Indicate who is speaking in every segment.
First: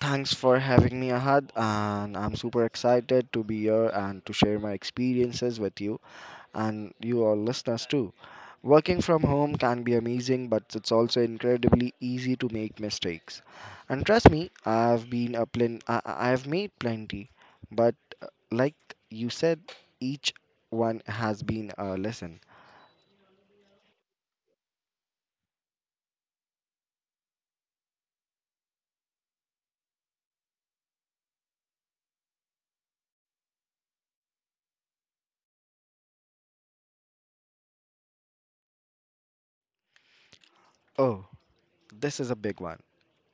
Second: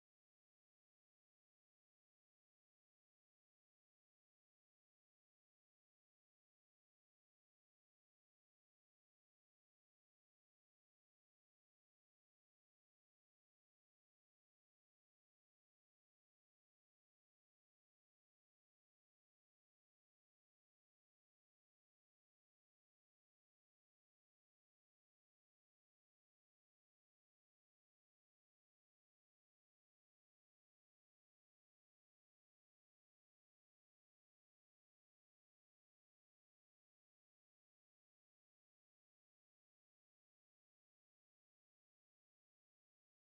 Speaker 1: Thanks for having me, Ahad, and I'm super excited to be here and to share my experiences with you and you all listeners too. Working from home can be amazing, but it's also incredibly easy to make mistakes. And trust me, I've been a plen- I- I've made plenty, but like you said, each one has been a lesson. Oh, this is a big one.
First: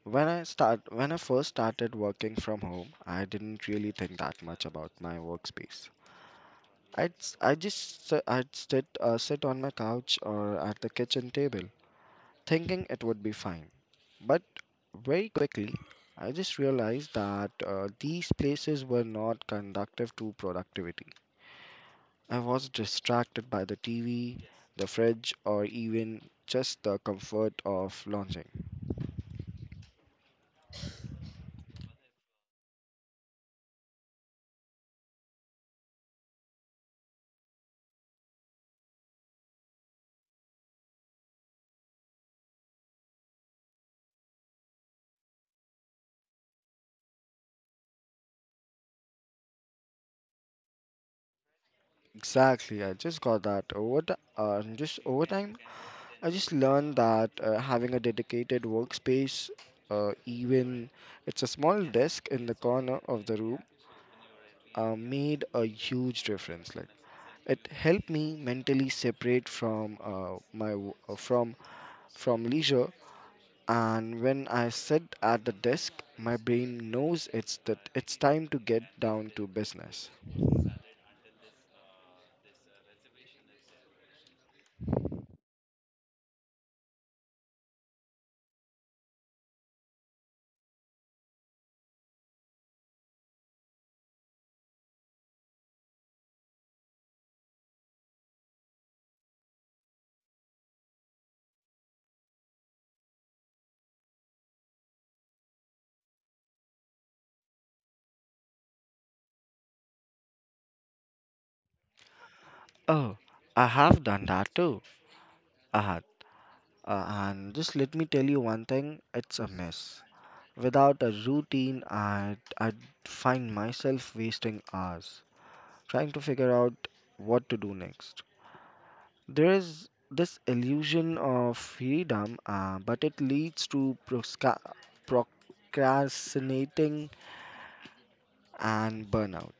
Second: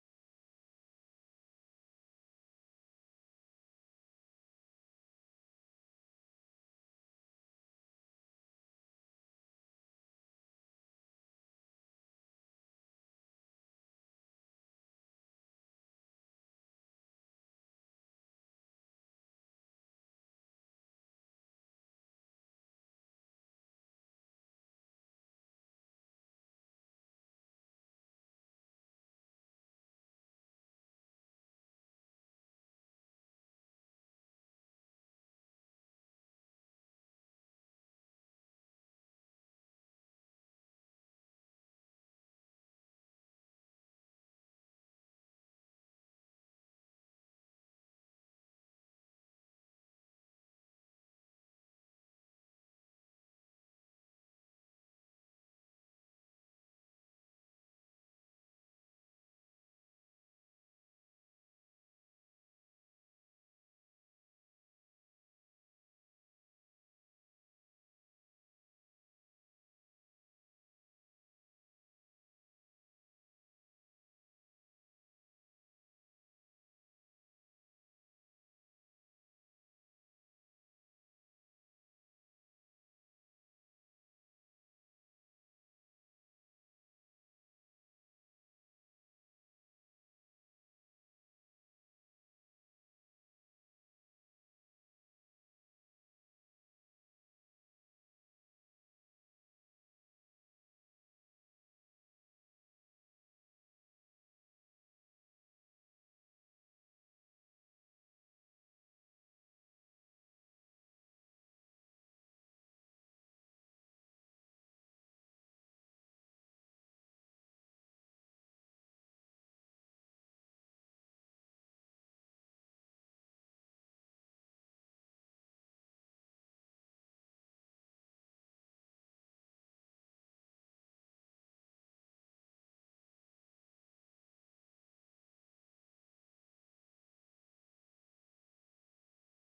Speaker 1: When I first started working from home, I didn't really think that much about my workspace. I'd s- I just s- I'd sit sit on my couch or at the kitchen table, thinking it would be fine. But very quickly, I just realized that these places were not conductive to productivity. I was distracted by the TV, the fridge, or even just the comfort of lounging. Exactly, I just got that over just overtime. I just learned that having a dedicated workspace, even it's a small desk in the corner of the room, made a huge difference. Like it helped me mentally separate from from leisure, and when I sit at the desk, my brain knows it's that it's time to get down to business. Oh, I have done that too. I had, and just let me tell you one thing: it's a mess. Without a routine, I'd find myself wasting hours trying to figure out what to do next. There is this illusion of freedom, but it leads to procrastinating and burnout.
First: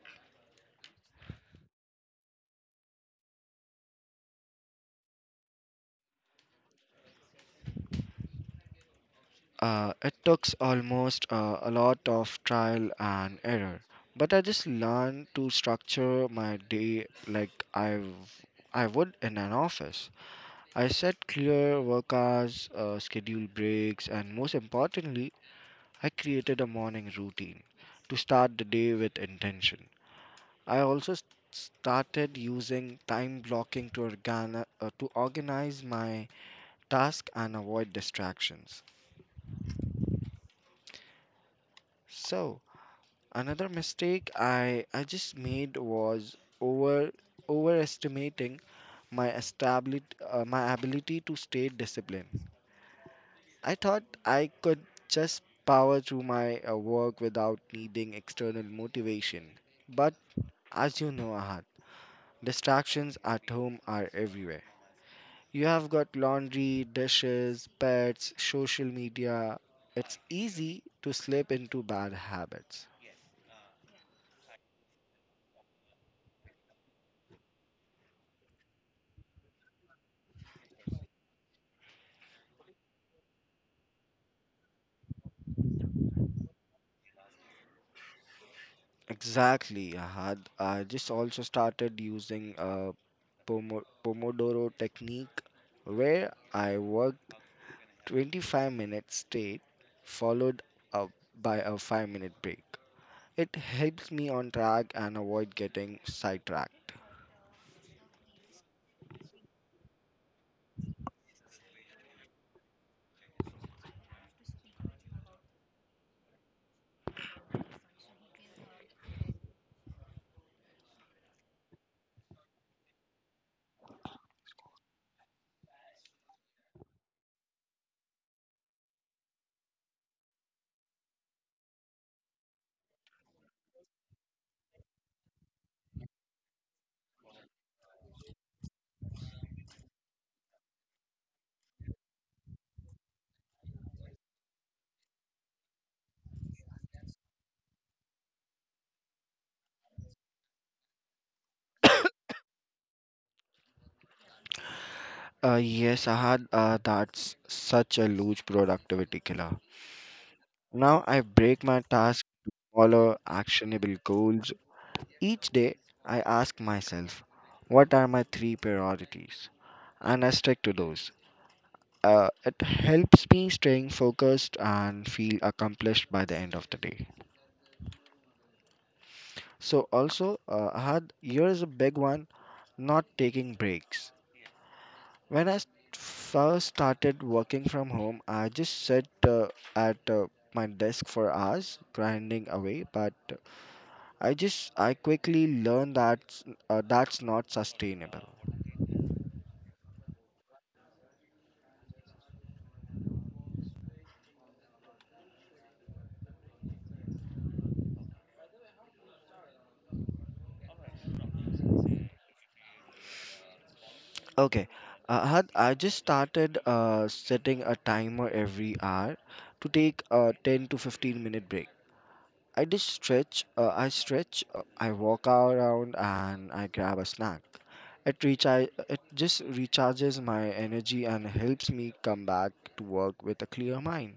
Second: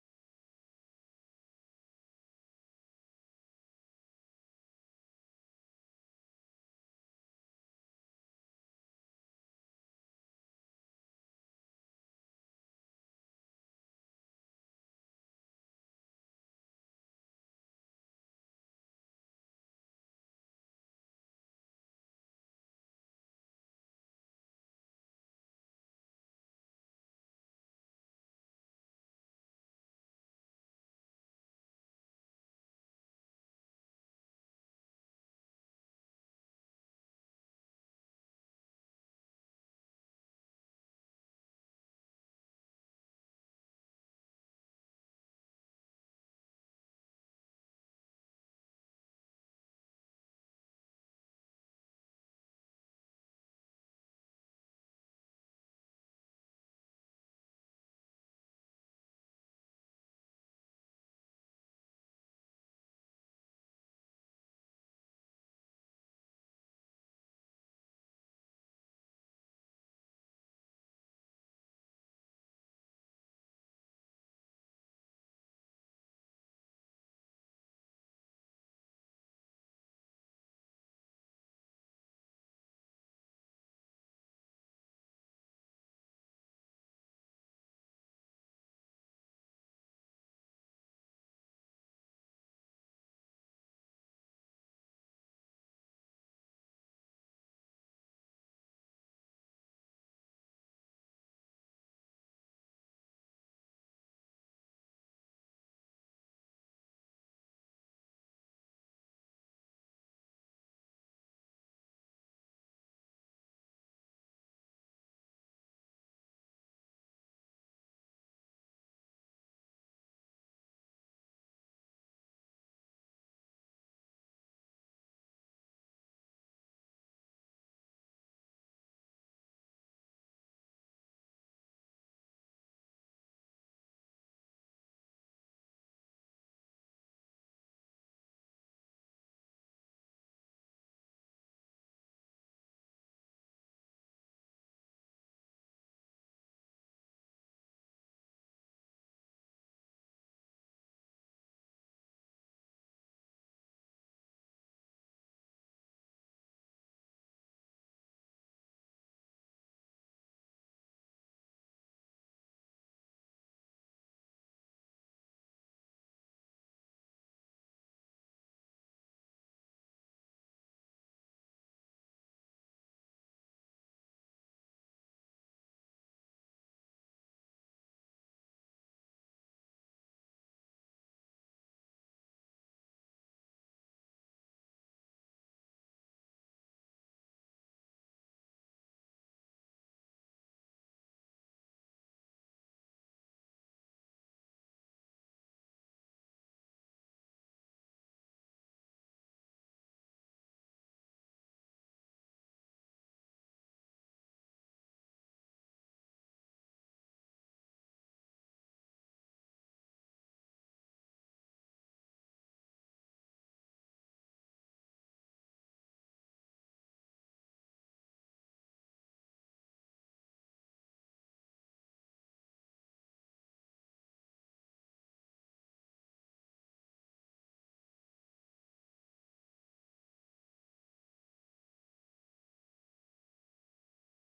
Speaker 1: It took almost a lot of trial and error, but I just learned to structure my day like I would in an office. I set clear work hours, scheduled breaks, and most importantly, I created a morning routine to start the day with intention. I also s- started using time blocking to, to organize my task and avoid distractions. So, another mistake I just made was overestimating my established my ability to stay disciplined. I thought I could just power through my work without needing external motivation. But as you know, Ahad, distractions at home are everywhere. You have got laundry, dishes, pets, social media. It's easy to slip into bad habits. Exactly, Ahad. I just also started using a Pomodoro technique where I work 25-minute straight, followed up by a 5-minute break. It helps me on track and avoid getting sidetracked. Yes, Ahad, that's such a huge productivity killer. Now I break my task to smaller, actionable goals. Each day, I ask myself, what are my three priorities? And I stick to those. It helps me staying focused and feel accomplished by the end of the day. So also, I had here's a big one: not taking breaks. When first started working from home, I just sat at my desk for hours, grinding away. But I quickly learned that that's not sustainable. Okay, I had I just started setting a timer every hour to take a 10 to 15 minute break. I just stretch. I stretch. I walk around and I grab a snack. It just recharges my energy and helps me come back to work with a clear mind.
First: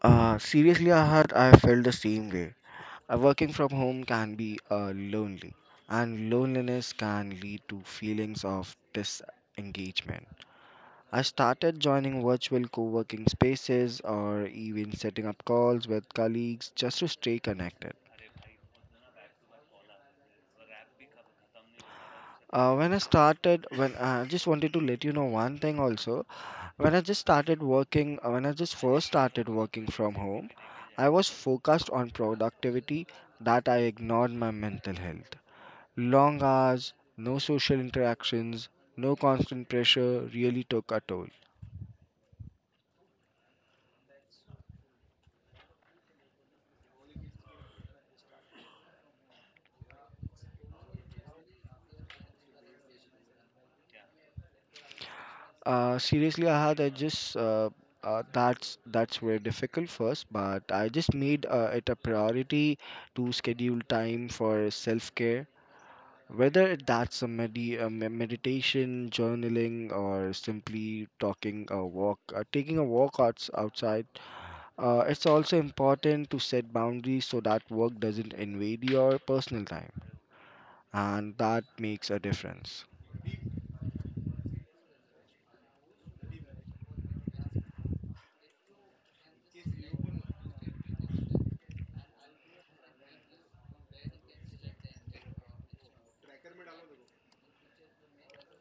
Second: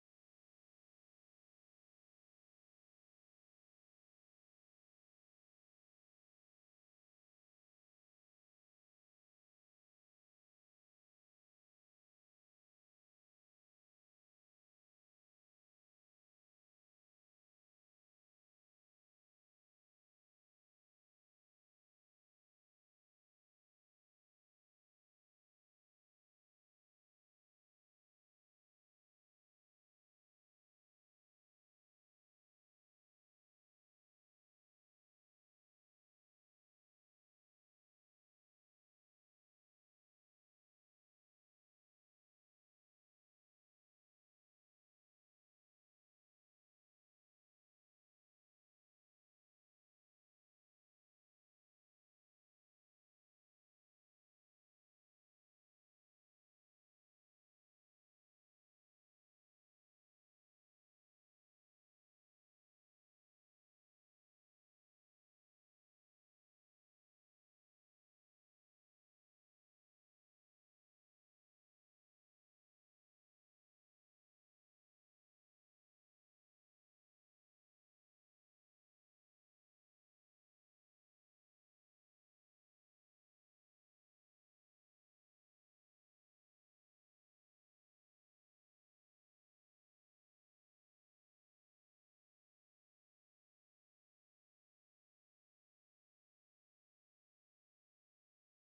Speaker 1: Seriously, Ahad, I felt the same way. Working from home can be lonely, and loneliness can lead to feelings of disengagement. I started joining virtual co working spaces or even setting up calls with colleagues just to stay connected. When I started, when I just wanted to let you know one thing also. When I just started working, when I just first started working from home, I was focused on productivity that I ignored my mental health. Long hours, no social interactions, no constant pressure really took a toll. Seriously, I had I just that's very difficult first, but I just made it a priority to schedule time for self care. Whether that's a, meditation, journaling, or simply talking a walk, taking a walk outside, it's also important to set boundaries so that work doesn't invade your personal time, and that makes a difference.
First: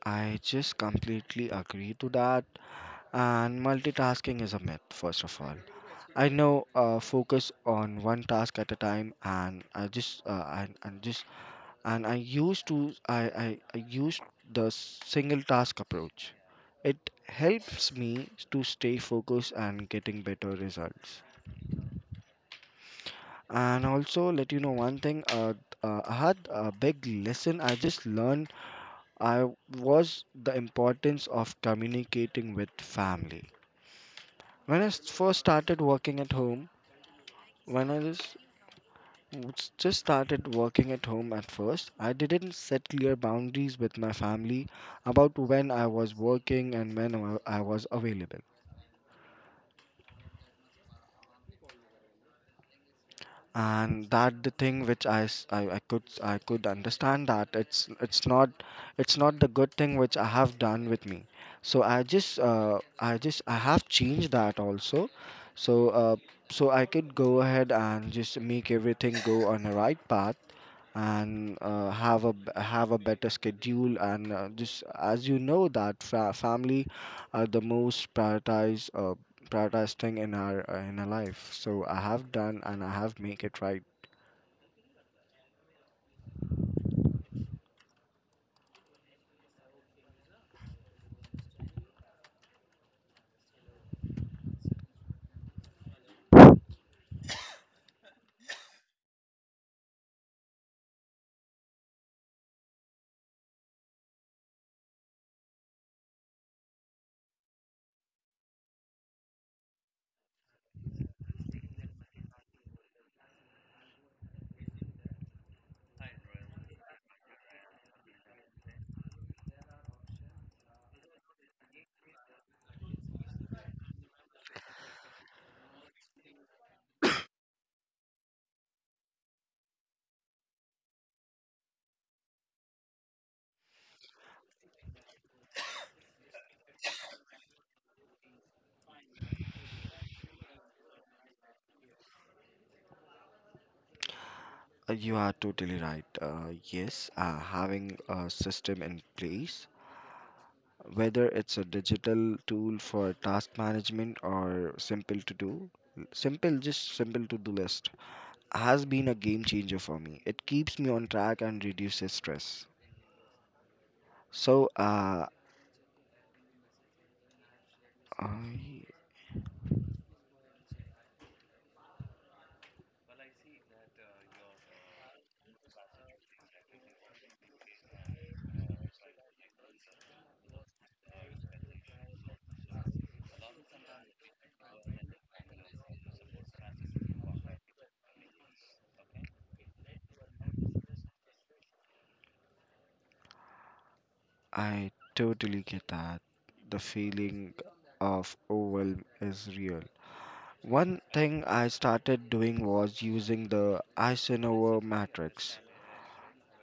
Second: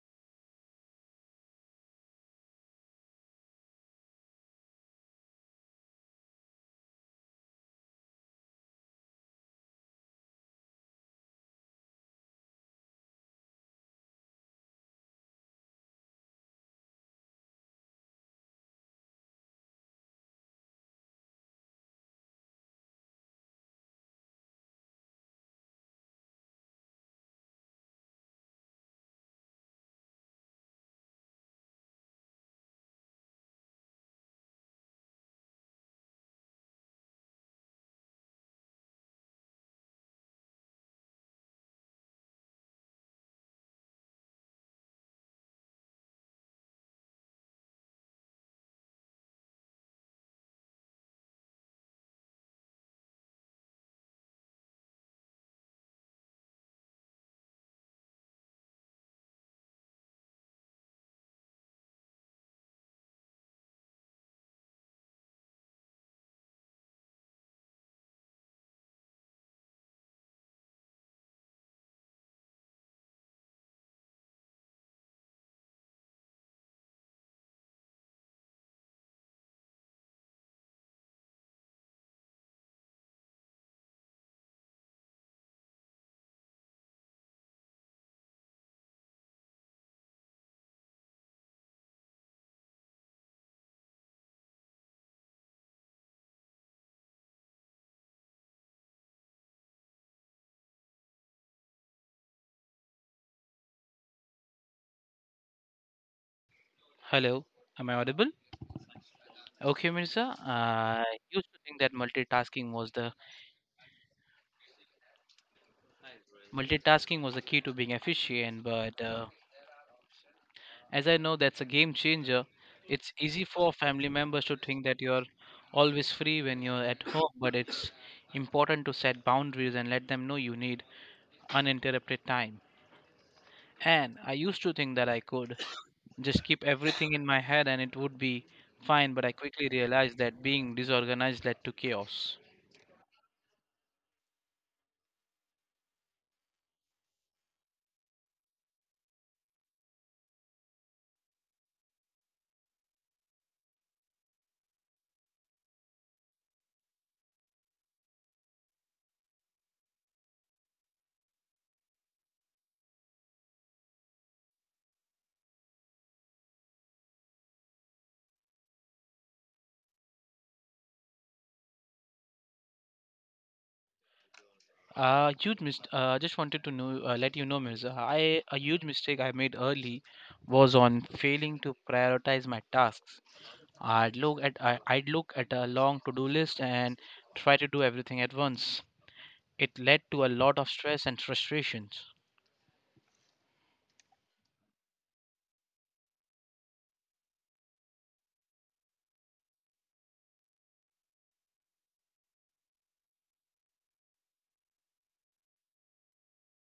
Speaker 1: I just completely agree to that. And multitasking is a myth, first of all. I know focus on one task at a time, and I just and just and I used to I used the single task approach. It helps me to stay focused and getting better results. And also let you know one thing. I had a big lesson I just learned. I was the importance of communicating with family. When I s- first started working at home, when I was w- Just started working at home at first. I didn't set clear boundaries with my family about when I was working and when I was available. And that the thing which I, s- I could understand that it's not it's not the good thing which I have done with me. So I have changed that also. So so I could go ahead and just make everything go on the right path and have a have a better schedule and just as you know that family are the most prioritized prioritized thing in our life, so I have done and I have make it right.
Speaker 2: Hello, am I audible? Okay, Mirza. I used to think that multitasking was the key to being efficient, but as I know that's a game changer. It's easy for family members to think that you're always free when you're at home, but it's important to set boundaries and let them know you need uninterrupted time. And I used to think that I could just keep everything in my head and it would be fine, but I quickly realized that being disorganized led to chaos.
Speaker 1: You are totally right, yes. Having a system in place, whether it's a digital tool for task management or simple to do simple to do list, has been a game changer for me. It keeps me on track and reduces stress. So, I,
Speaker 2: Huge mist. Just wanted to know, let you know, Mirza. I a huge mistake I made early was on failing to prioritize my tasks. I'd look at a long to-do list and try to do everything at once. It led to a lot of stress and frustrations.
Speaker 1: I totally get that. The feeling of overwhelm is real. One thing I started doing was using the Eisenhower matrix.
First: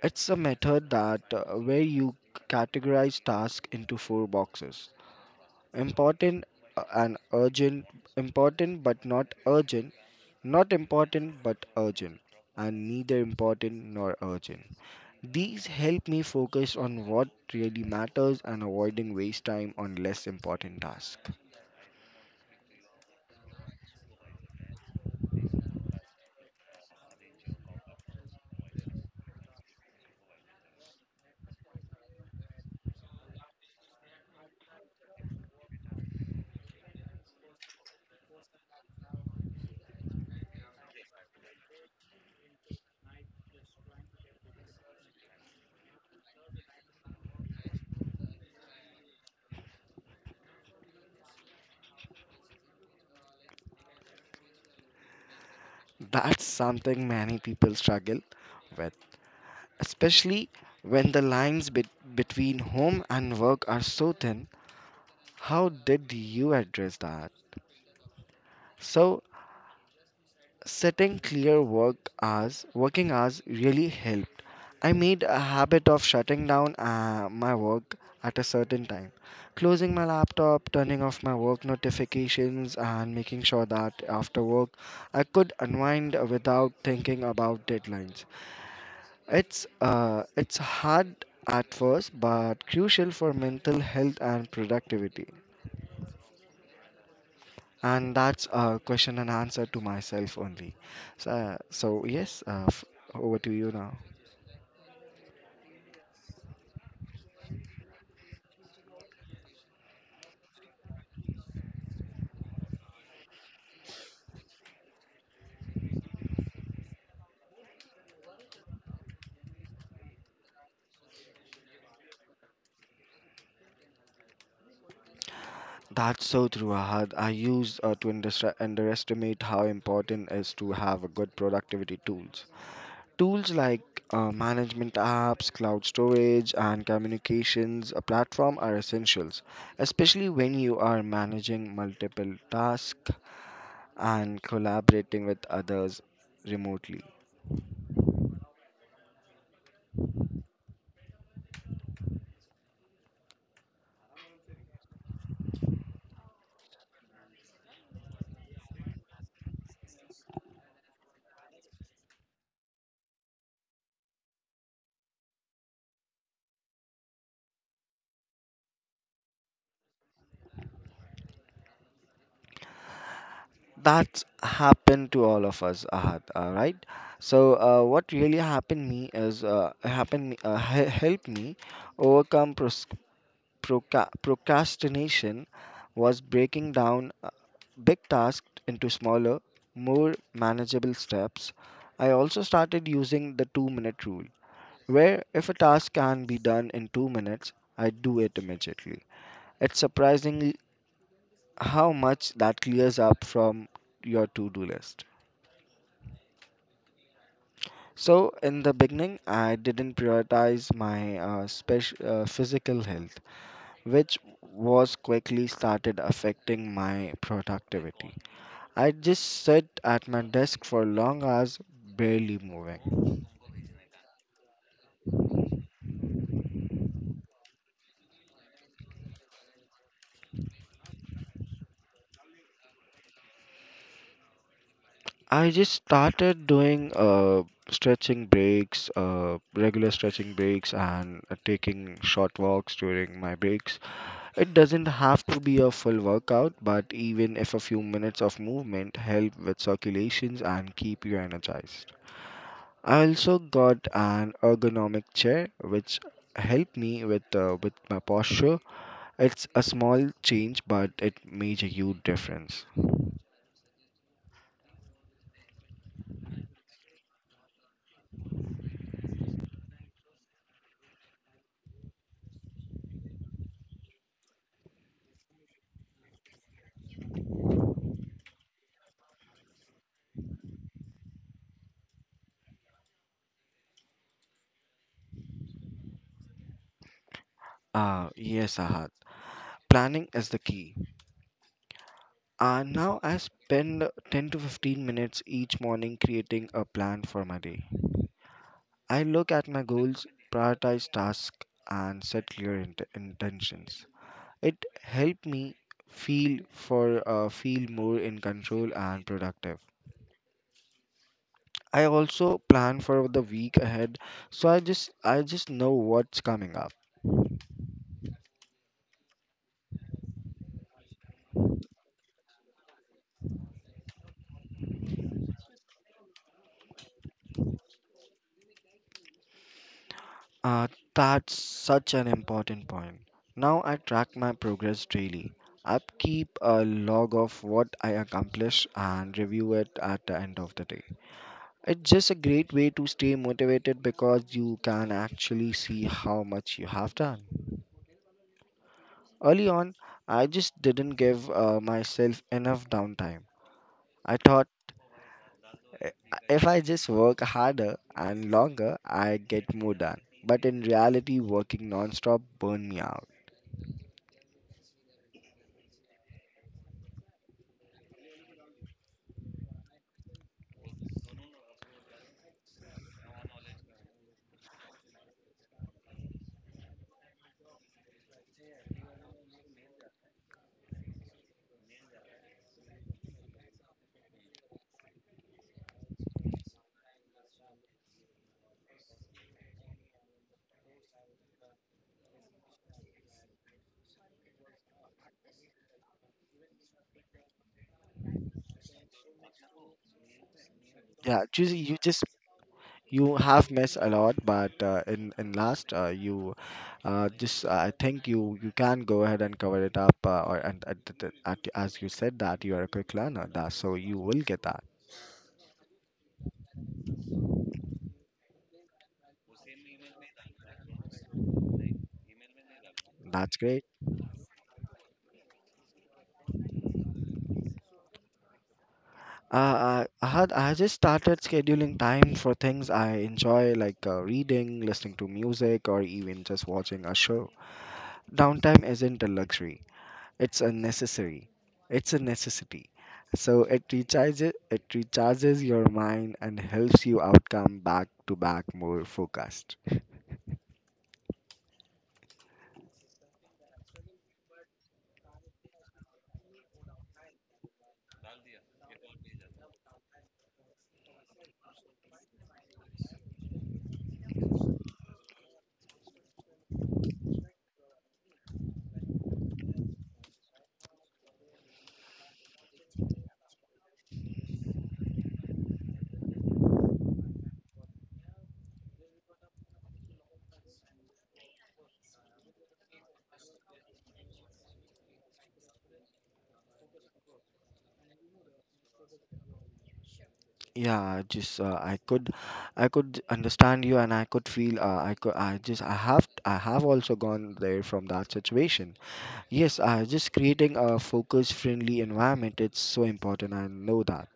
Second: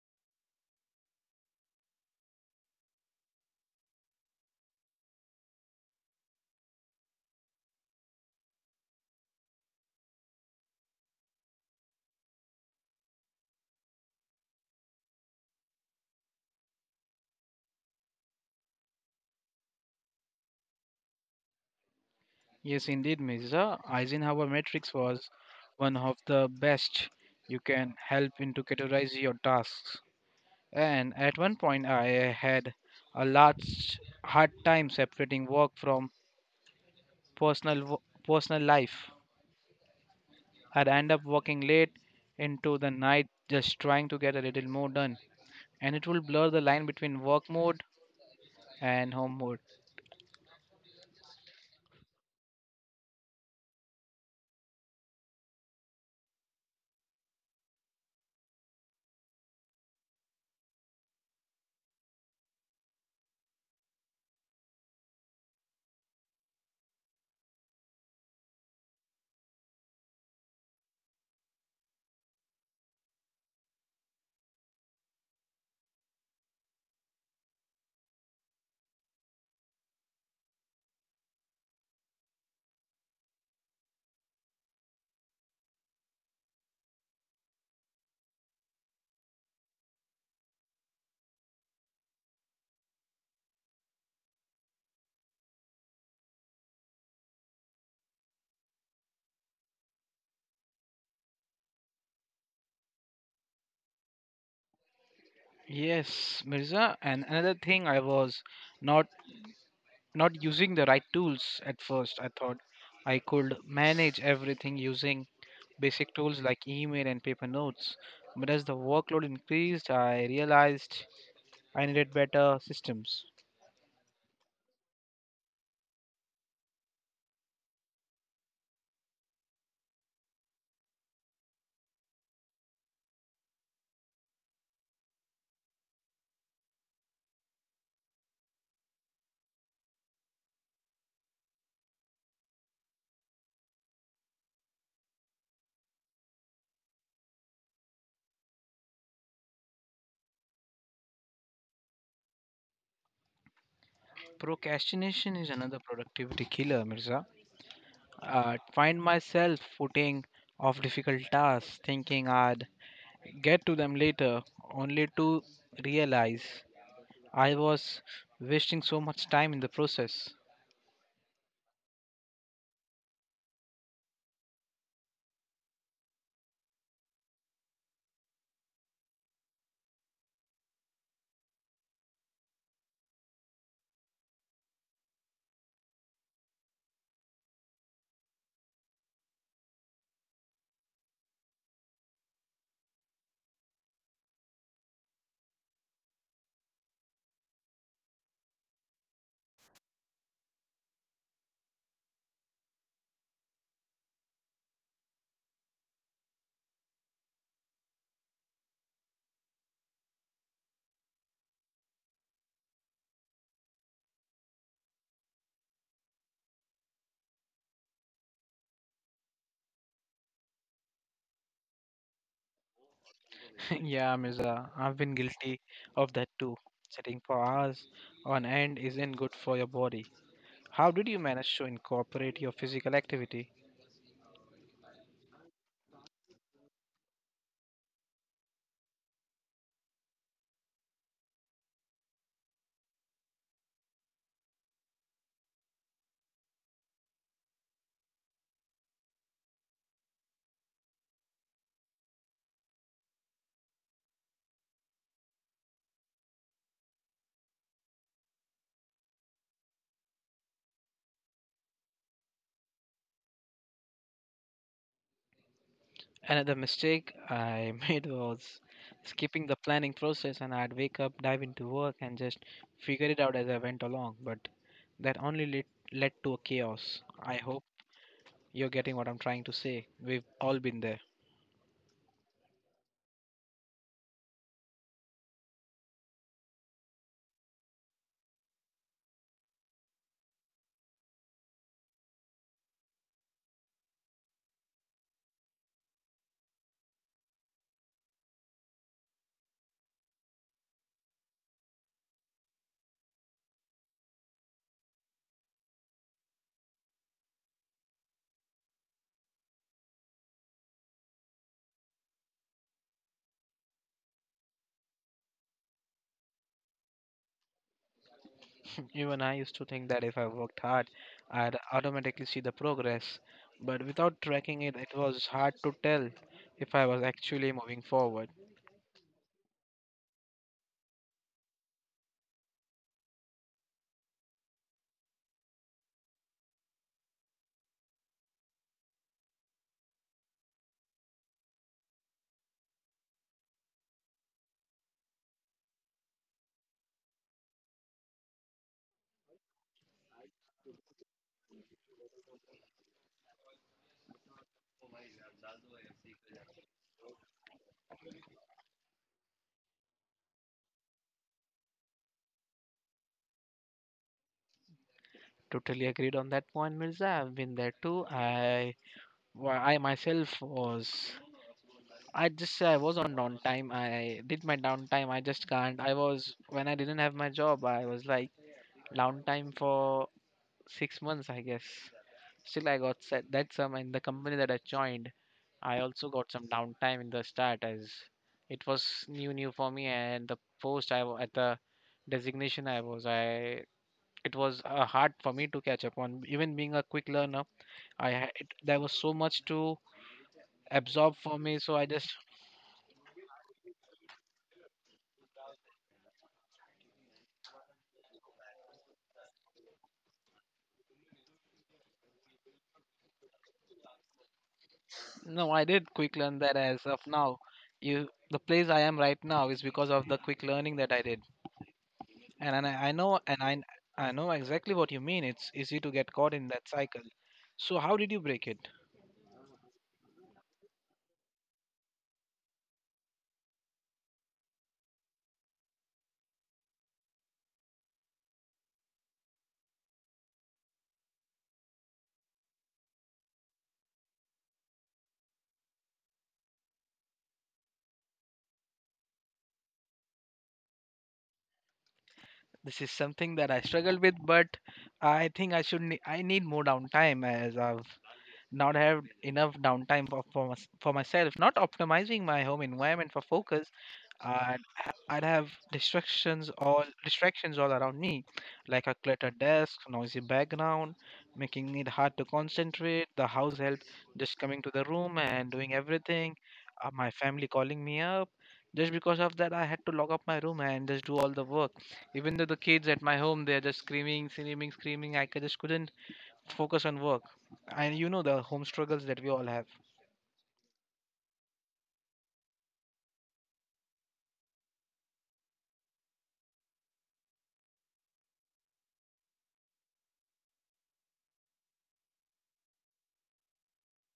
Speaker 1: It's a method that where you categorize tasks into four boxes: important and urgent, important but not urgent, not important but urgent, and neither important nor urgent. These help me focus on what really matters and avoiding waste time on less important tasks.
Speaker 2: Yes, indeed, Mirza. Eisenhower matrix was one of the best. You can help in to categorize your tasks. And at one point, I had a large hard time separating work from personal wo- personal life. I'd end up working late into the night just trying to get a little more done, and it will blur the line between work mode and home mode.
Speaker 1: That's something many people struggle with, especially when the lines between home and work are so thin. How did you address that? So, setting clear work hours, working hours really help. I made a habit of shutting down my work at a certain time, closing my laptop, turning off my work notifications, and making sure that after work I could unwind without thinking about deadlines. It's hard at first, but crucial for mental health and productivity. And that's a question and answer to myself only. So, so yes, over to you now.
Speaker 2: Yes, Mirza, and another thing I was not not using the right tools at first. I thought I could manage everything using basic tools like email and paper notes. But as the workload increased, I realized I needed better systems.
Speaker 1: That's so true, Ahad. I used to underestimate how important it is to have a good productivity tools. Tools like management apps, cloud storage, and communications a platform are essentials, especially when you are managing multiple tasks and collaborating with others remotely.
Speaker 2: Procrastination is another productivity killer, Mirza. Find myself footing of difficult tasks, thinking I'd get to them later, only to realize I was wasting so much time in the process.
Speaker 1: That's happened to all of us, Ahad. All right. So, what really happened me is happened me, helped me overcome procrastination was breaking down big tasks into smaller, more manageable steps. I also started using the 2 minute rule, where if a task can be done in 2 minutes, I do it immediately. It's surprising how much that clears up from your to do list. So, in the beginning, I didn't prioritize my physical health, which was quickly started affecting my productivity. I just sit at my desk for long hours, barely moving.
Speaker 2: Yeah, Mirza, I've been guilty of that too. Sitting for hours on end isn't good for your body. How did you manage to incorporate your physical activity?
Speaker 1: I just started doing regular stretching breaks, and taking short walks during my breaks. It doesn't have to be a full workout, but even if a few minutes of movement help with circulations and keep you energized. I also got an ergonomic chair which helped me with my posture. It's a small change, but it made a huge difference.
Speaker 2: Another mistake I made was skipping the planning process, and I'd wake up, dive into work, and just figure it out as I went along. But that only led, led to a chaos. I hope you're getting what I'm trying to say. We've all been there.
Speaker 1: Ah, yes, Ahad. Planning is the key. And now I spend 10 to 15 minutes each morning creating a plan for my day. I look at my goals, prioritize tasks, and set clear intentions. It helped me feel more in control and productive. I also plan for the week ahead, so I just know what's coming up.
Speaker 2: Even I used to think that if I worked hard, I'd automatically see the progress. But without tracking it, it was hard to tell if I was actually moving forward.
Speaker 1: Uh, that's such an important point. Now I track my progress daily. I keep a log of what I accomplish and review it at the end of the day. It's just a great way to stay motivated because you can actually see how much you have done. Early on, I just didn't give myself enough downtime. I thought if I just work harder and longer, I get more done. But in reality, working non-stop burn me out.
Speaker 2: Totally agreed on that point, Mirza. I've been there too. I myself was, I just say I was on downtime. I did my downtime. I just can't. I was, when I didn't have my job. I was like downtime for 6 months, I guess. Still, I got set. That's in the company that I joined. I also got some downtime in the start as it was new for me. And the post I wa- at the designation I was, I it was hard for me to catch up on. Even being a quick learner, I had there was so much to absorb
Speaker 1: Yeah,
Speaker 2: for
Speaker 1: choosing
Speaker 2: me. So
Speaker 1: you
Speaker 2: I
Speaker 1: just
Speaker 2: just,
Speaker 1: you have missed a lot, but in last you just I think you can go ahead and cover it up. Or and at, the- at, As you said that you are a quick learner, that so you will get that.
Speaker 2: no, I did quick learn that as of now. The place I am right now is because of the quick learning that I did, and I know,
Speaker 1: That's great.
Speaker 2: I know exactly what you mean. It's easy to get caught in that cycle. So how did you break it?
Speaker 1: I just started scheduling time for things I enjoy, like reading, listening to music, or even just watching a show. Downtime isn't a luxury, it's a necessary. It's a necessity. So it recharges your mind and helps you outcome back to back more focused.
Speaker 2: This is something that I struggled with, but I think I should, I need more downtime as I've not have enough downtime for myself, not optimizing my home environment for focus. I'd, I'd have distractions all around me, like a cluttered desk, noisy background, making it hard to concentrate. The house help just coming to the room and doing everything. My family calling me up. Just because of that, I had to lock up my room and just do all the work. Even though the kids at my home, they're just screaming. Just couldn't focus on work, and you know the home struggles that we all have.
Speaker 1: Yeah, just I could understand you and I could feel I could I just I have also gone there from that situation. Yes, just creating a focus friendly environment it's so important. I know that.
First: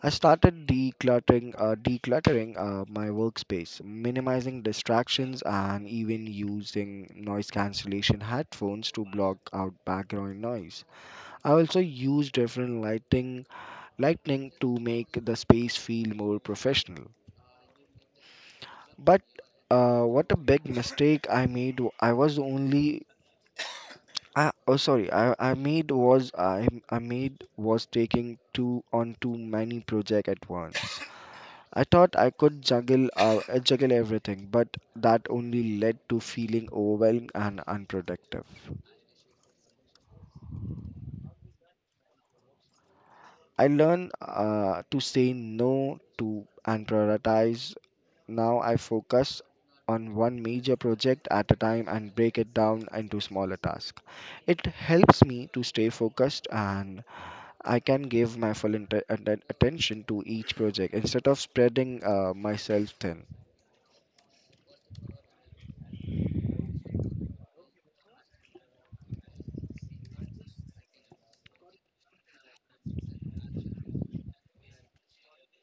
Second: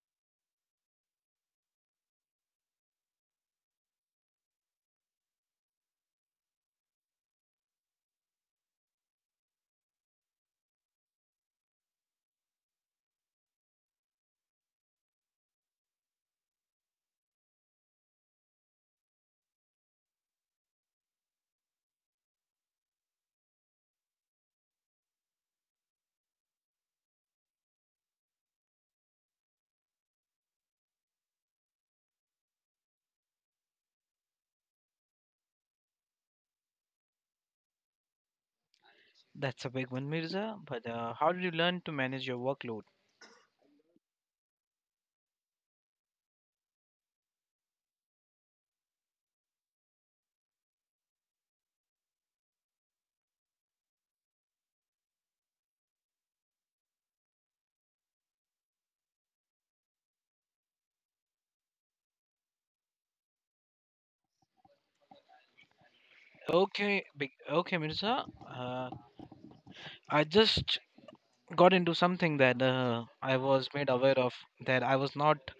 Speaker 1: I started decluttering, decluttering my workspace, minimizing distractions, and even using noise cancellation headphones to block out background noise. I also use lighting to make the space feel more professional. But what a big mistake I made! W- I was only I, oh sorry I made was taking too on too many projects at once. I thought I could juggle juggle everything, but that only led to feeling overwhelmed and unproductive.
Speaker 2: That's a big one, Mirza. But how did you learn to manage your workload?
Speaker 1: I learned to say no to and prioritize. Now I focus on one major project at a time and break it down into smaller tasks. It helps me to stay focused and I can give my full attention to each project instead of spreading myself thin.
Speaker 2: Okay, big, okay, Mirza, uh, I just got into something that I was made aware of, that I was not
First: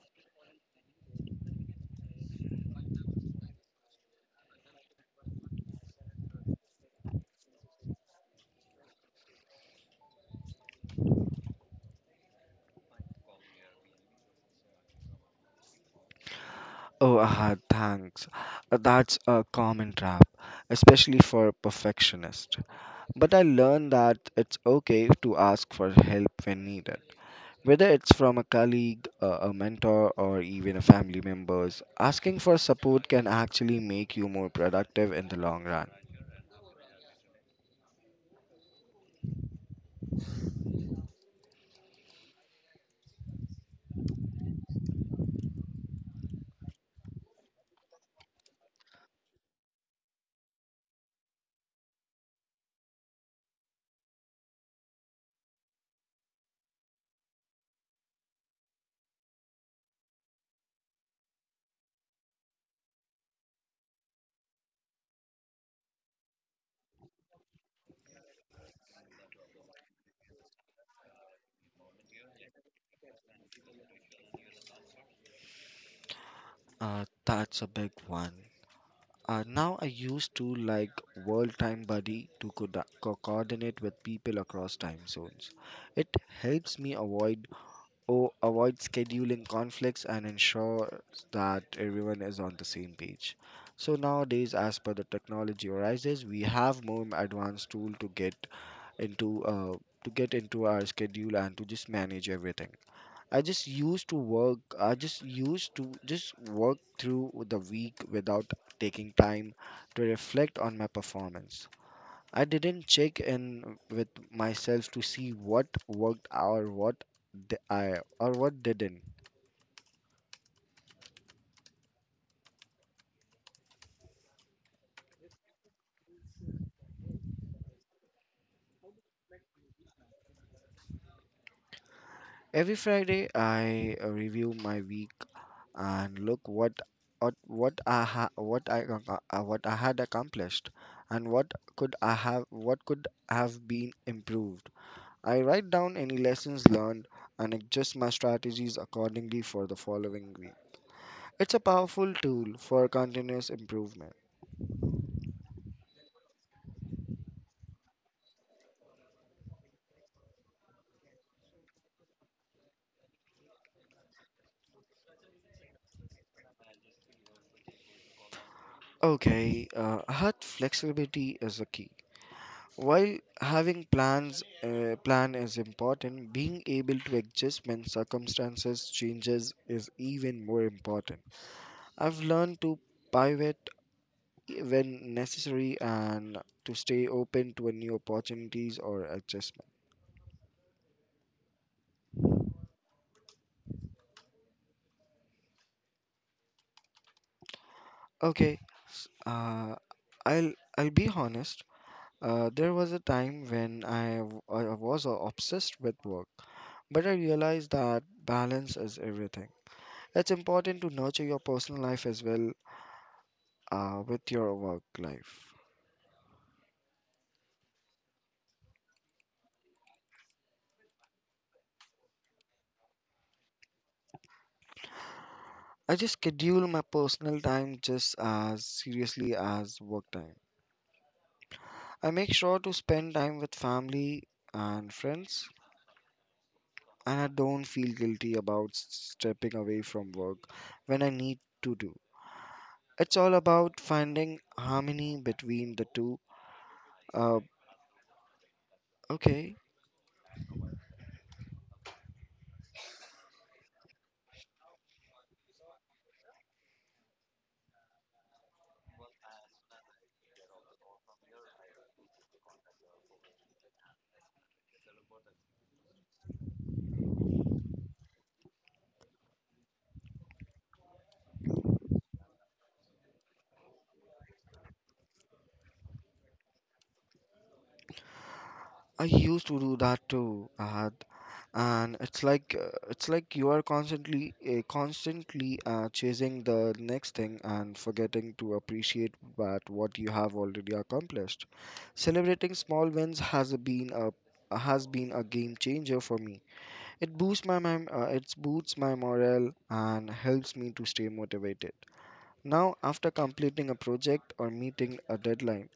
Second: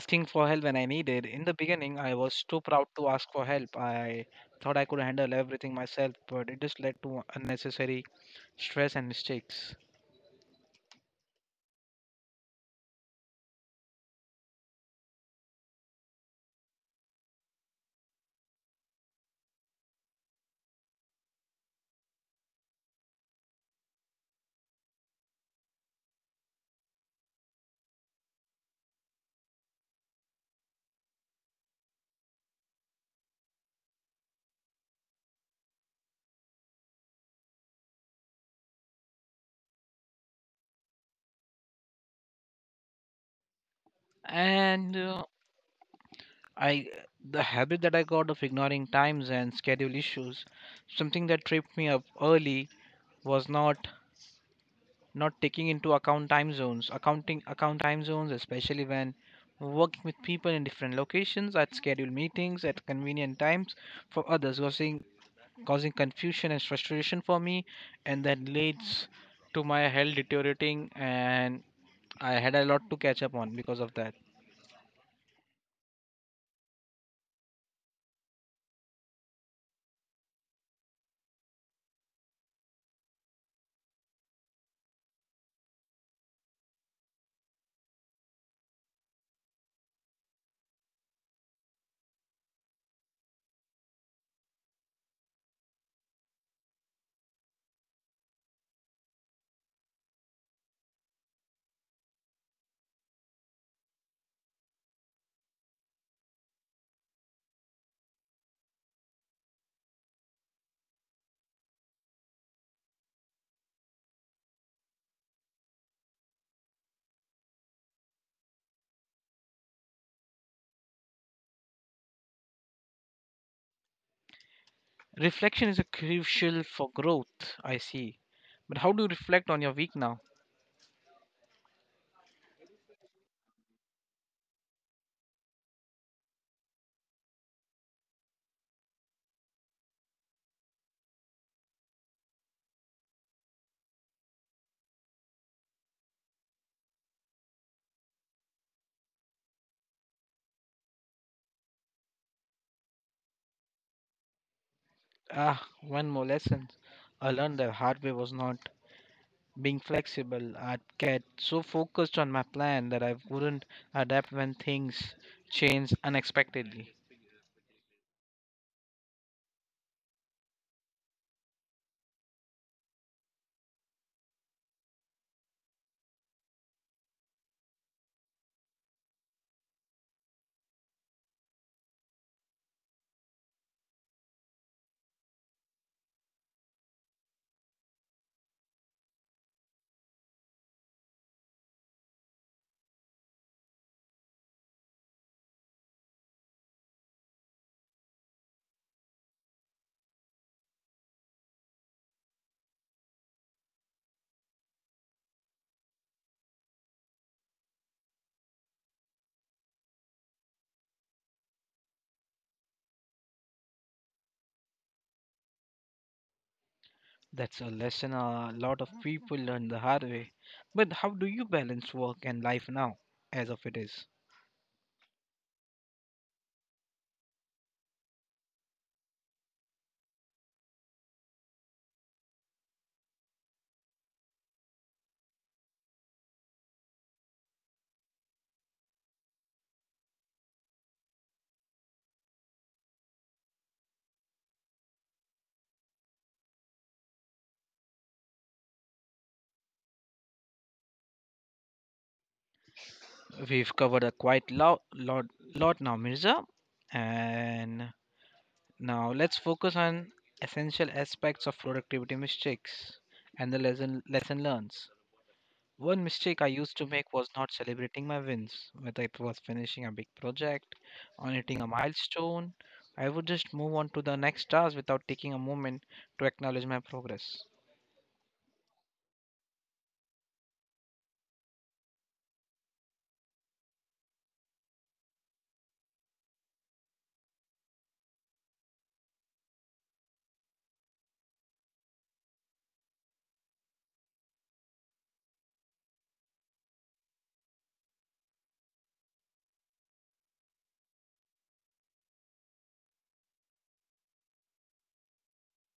Speaker 2: asking for help when I needed. In the beginning I was too proud to ask for help. I thought I could handle everything myself, but it just led to unnecessary stress and mistakes.
Speaker 1: Oh, ah, thanks. That's a common trap, especially for perfectionists. But I learned that it's okay to ask for help when needed. Whether it's from a colleague, a mentor, or even a family members, asking for support can actually make you more productive in the long run.
Speaker 2: And I the habit that I got of ignoring times and schedule issues, something that tripped me up early was not taking into account time zones, especially when working with people in different locations. I'd schedule meetings at convenient times for others, causing confusion and frustration for me, and that leads to my health deteriorating, and I had a lot to catch up on because of that.
Speaker 1: That's a big one. Now I used to like World Time Buddy to coordinate with people across time zones. It helps me avoid O avoid scheduling conflicts and ensure that everyone is on the same page. So nowadays, as per the technology arises, we have more advanced tool into uh, to get into our schedule and to just manage everything. I just used to work. I just used to just work through the week without taking time to reflect on my performance. I didn't check in with myself to see what worked or what d- I or what didn't.
Speaker 2: Reflection is a crucial for growth, I see. But how do you reflect on your week now?
Speaker 1: Every Friday, I review my week and look what I ha- what I ac- what I had accomplished and what could have been improved. I write down any lessons learned and adjust my strategies accordingly for the following week. It's a powerful tool for continuous improvement.
Speaker 2: Ah, one more lesson I learned the hard way was not being flexible. I'd get so focused on my plan that I wouldn't adapt when things change unexpectedly.
Speaker 1: Okay, hut flexibility is a key. While having plan is important, being able to adjust when circumstances changes is even more important. I've learned to pivot when necessary and to stay open to new opportunities or adjustment. Okay, s- uh, I'll be honest. There was a time when I was obsessed with work, but I realized that balance is everything. That's important to nurture your personal life as well with your work life.
Speaker 2: That's a lesson a lot of people learn the hard way. But how do you balance work and life now, as of it is?
Speaker 1: I just schedule my personal time just as seriously as work time. I make sure to spend time with family and friends, and I don't feel guilty about stepping away from work when I need to do. It's all about finding harmony between the two. Uh, okay,
Speaker 2: We've covered a lot now, Mirza. And now, let's focus on essential aspects of productivity mistakes and the lesson learns. One mistake I used to make was not celebrating my wins, whether it was finishing a big project or hitting a milestone. I would just move on to the next task without taking a moment to acknowledge my progress.
Speaker 1: I used to do that too, Ahad. And it's like you are constantly constantly chasing the next thing and forgetting to appreciate that what you have already accomplished. Celebrating small wins has been a game changer for me. It boosts my morale and helps me to stay motivated. Now, after completing a project or meeting a deadline,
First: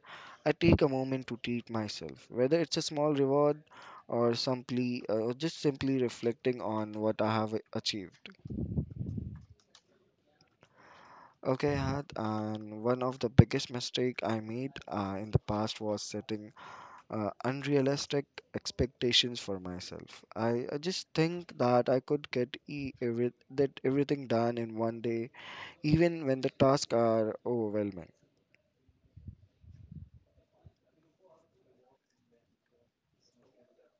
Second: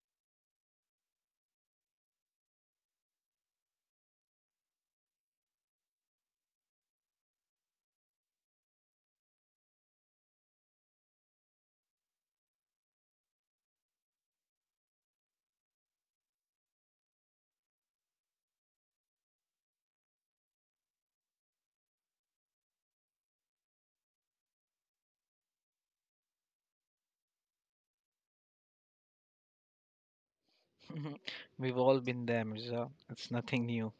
Speaker 1: I take a moment to treat myself, whether it's a small reward or simply or just simply reflecting on what I have achieved. Okay, Had, and one of the biggest mistake I made in the past was setting unrealistic expectations for myself. I just think that I could get e- every, that everything done in one day, even when the tasks are overwhelming.
Speaker 2: We've all been there, Mirza. It's nothing new.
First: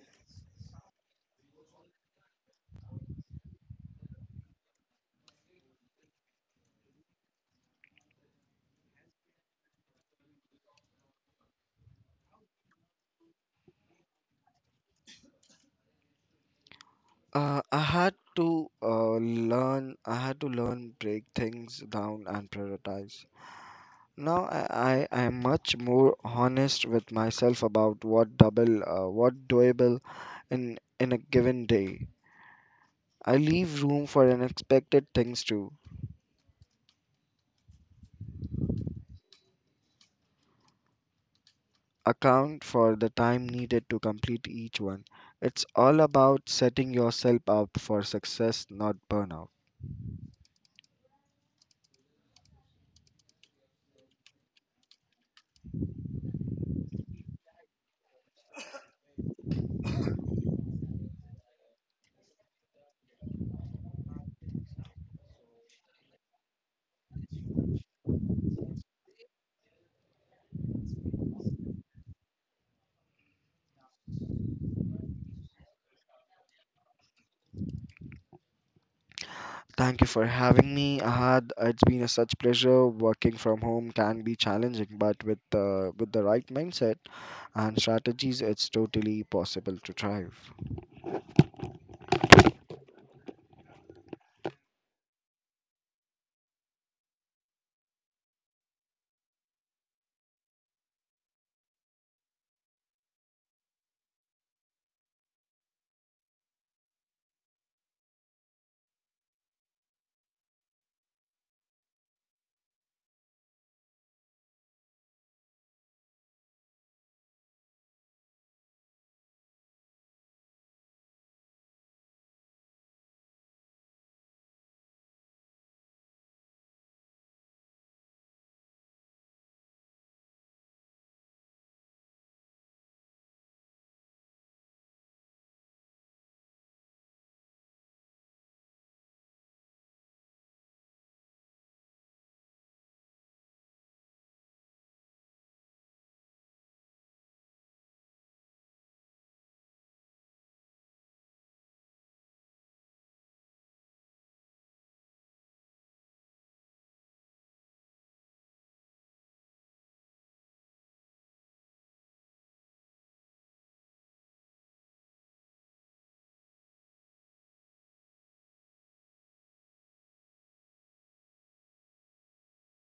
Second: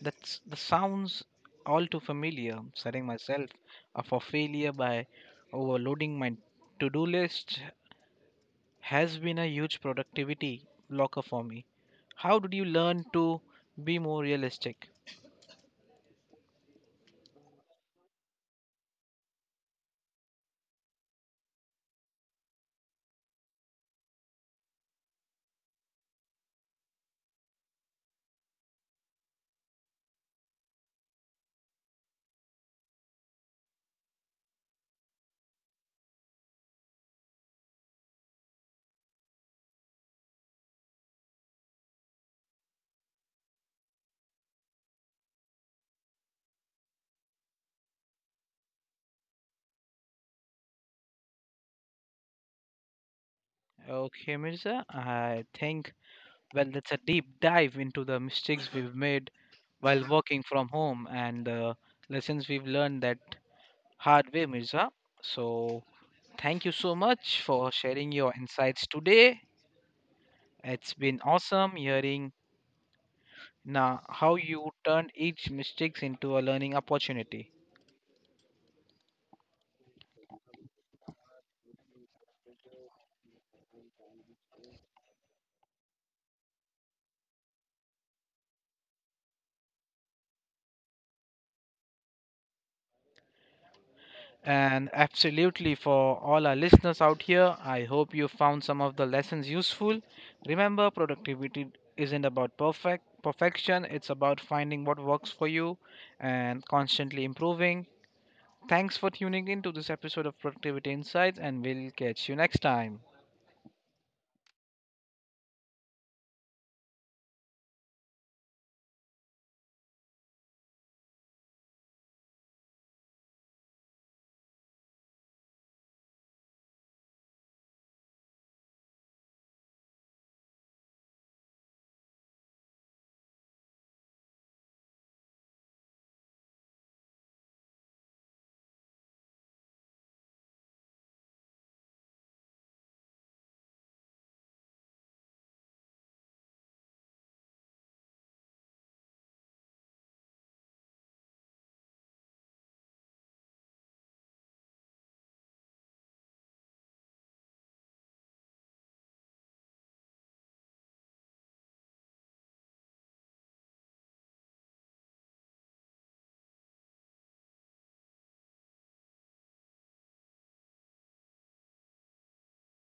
Speaker 2: That's the sounds all too familiar. Setting myself up for failure by overloading my to-do list has been a huge productivity blocker for me. How did you learn to be more realistic?
Speaker 1: Uh, I had to uh, I had to learn break things down and prioritize. Now I am much more honest with myself about what doable in a given day. I leave room for unexpected things to account for the time needed to complete each one. It's all about setting yourself up for success, not burnout.
Speaker 2: Okay, Mirza, I think, well, that's a deep dive into the mistakes we've made while working from home and the lessons we've learned that hard way, Mirza. So, thank you so much for sharing your insights today. It's been awesome hearing now how you turned each mistakes into a learning opportunity.
Speaker 1: Thank you for having me, Ahad. It's been a such pleasure. Working from home can be challenging, but with the right mindset and strategies, it's totally possible to thrive.
Speaker 2: And absolutely, for all our listeners out here, I hope you found some of the lessons useful. Remember, productivity isn't about perfection, it's about finding what works for you and constantly improving. Thanks for tuning in to this episode of Productivity Insights, and we'll catch you next time.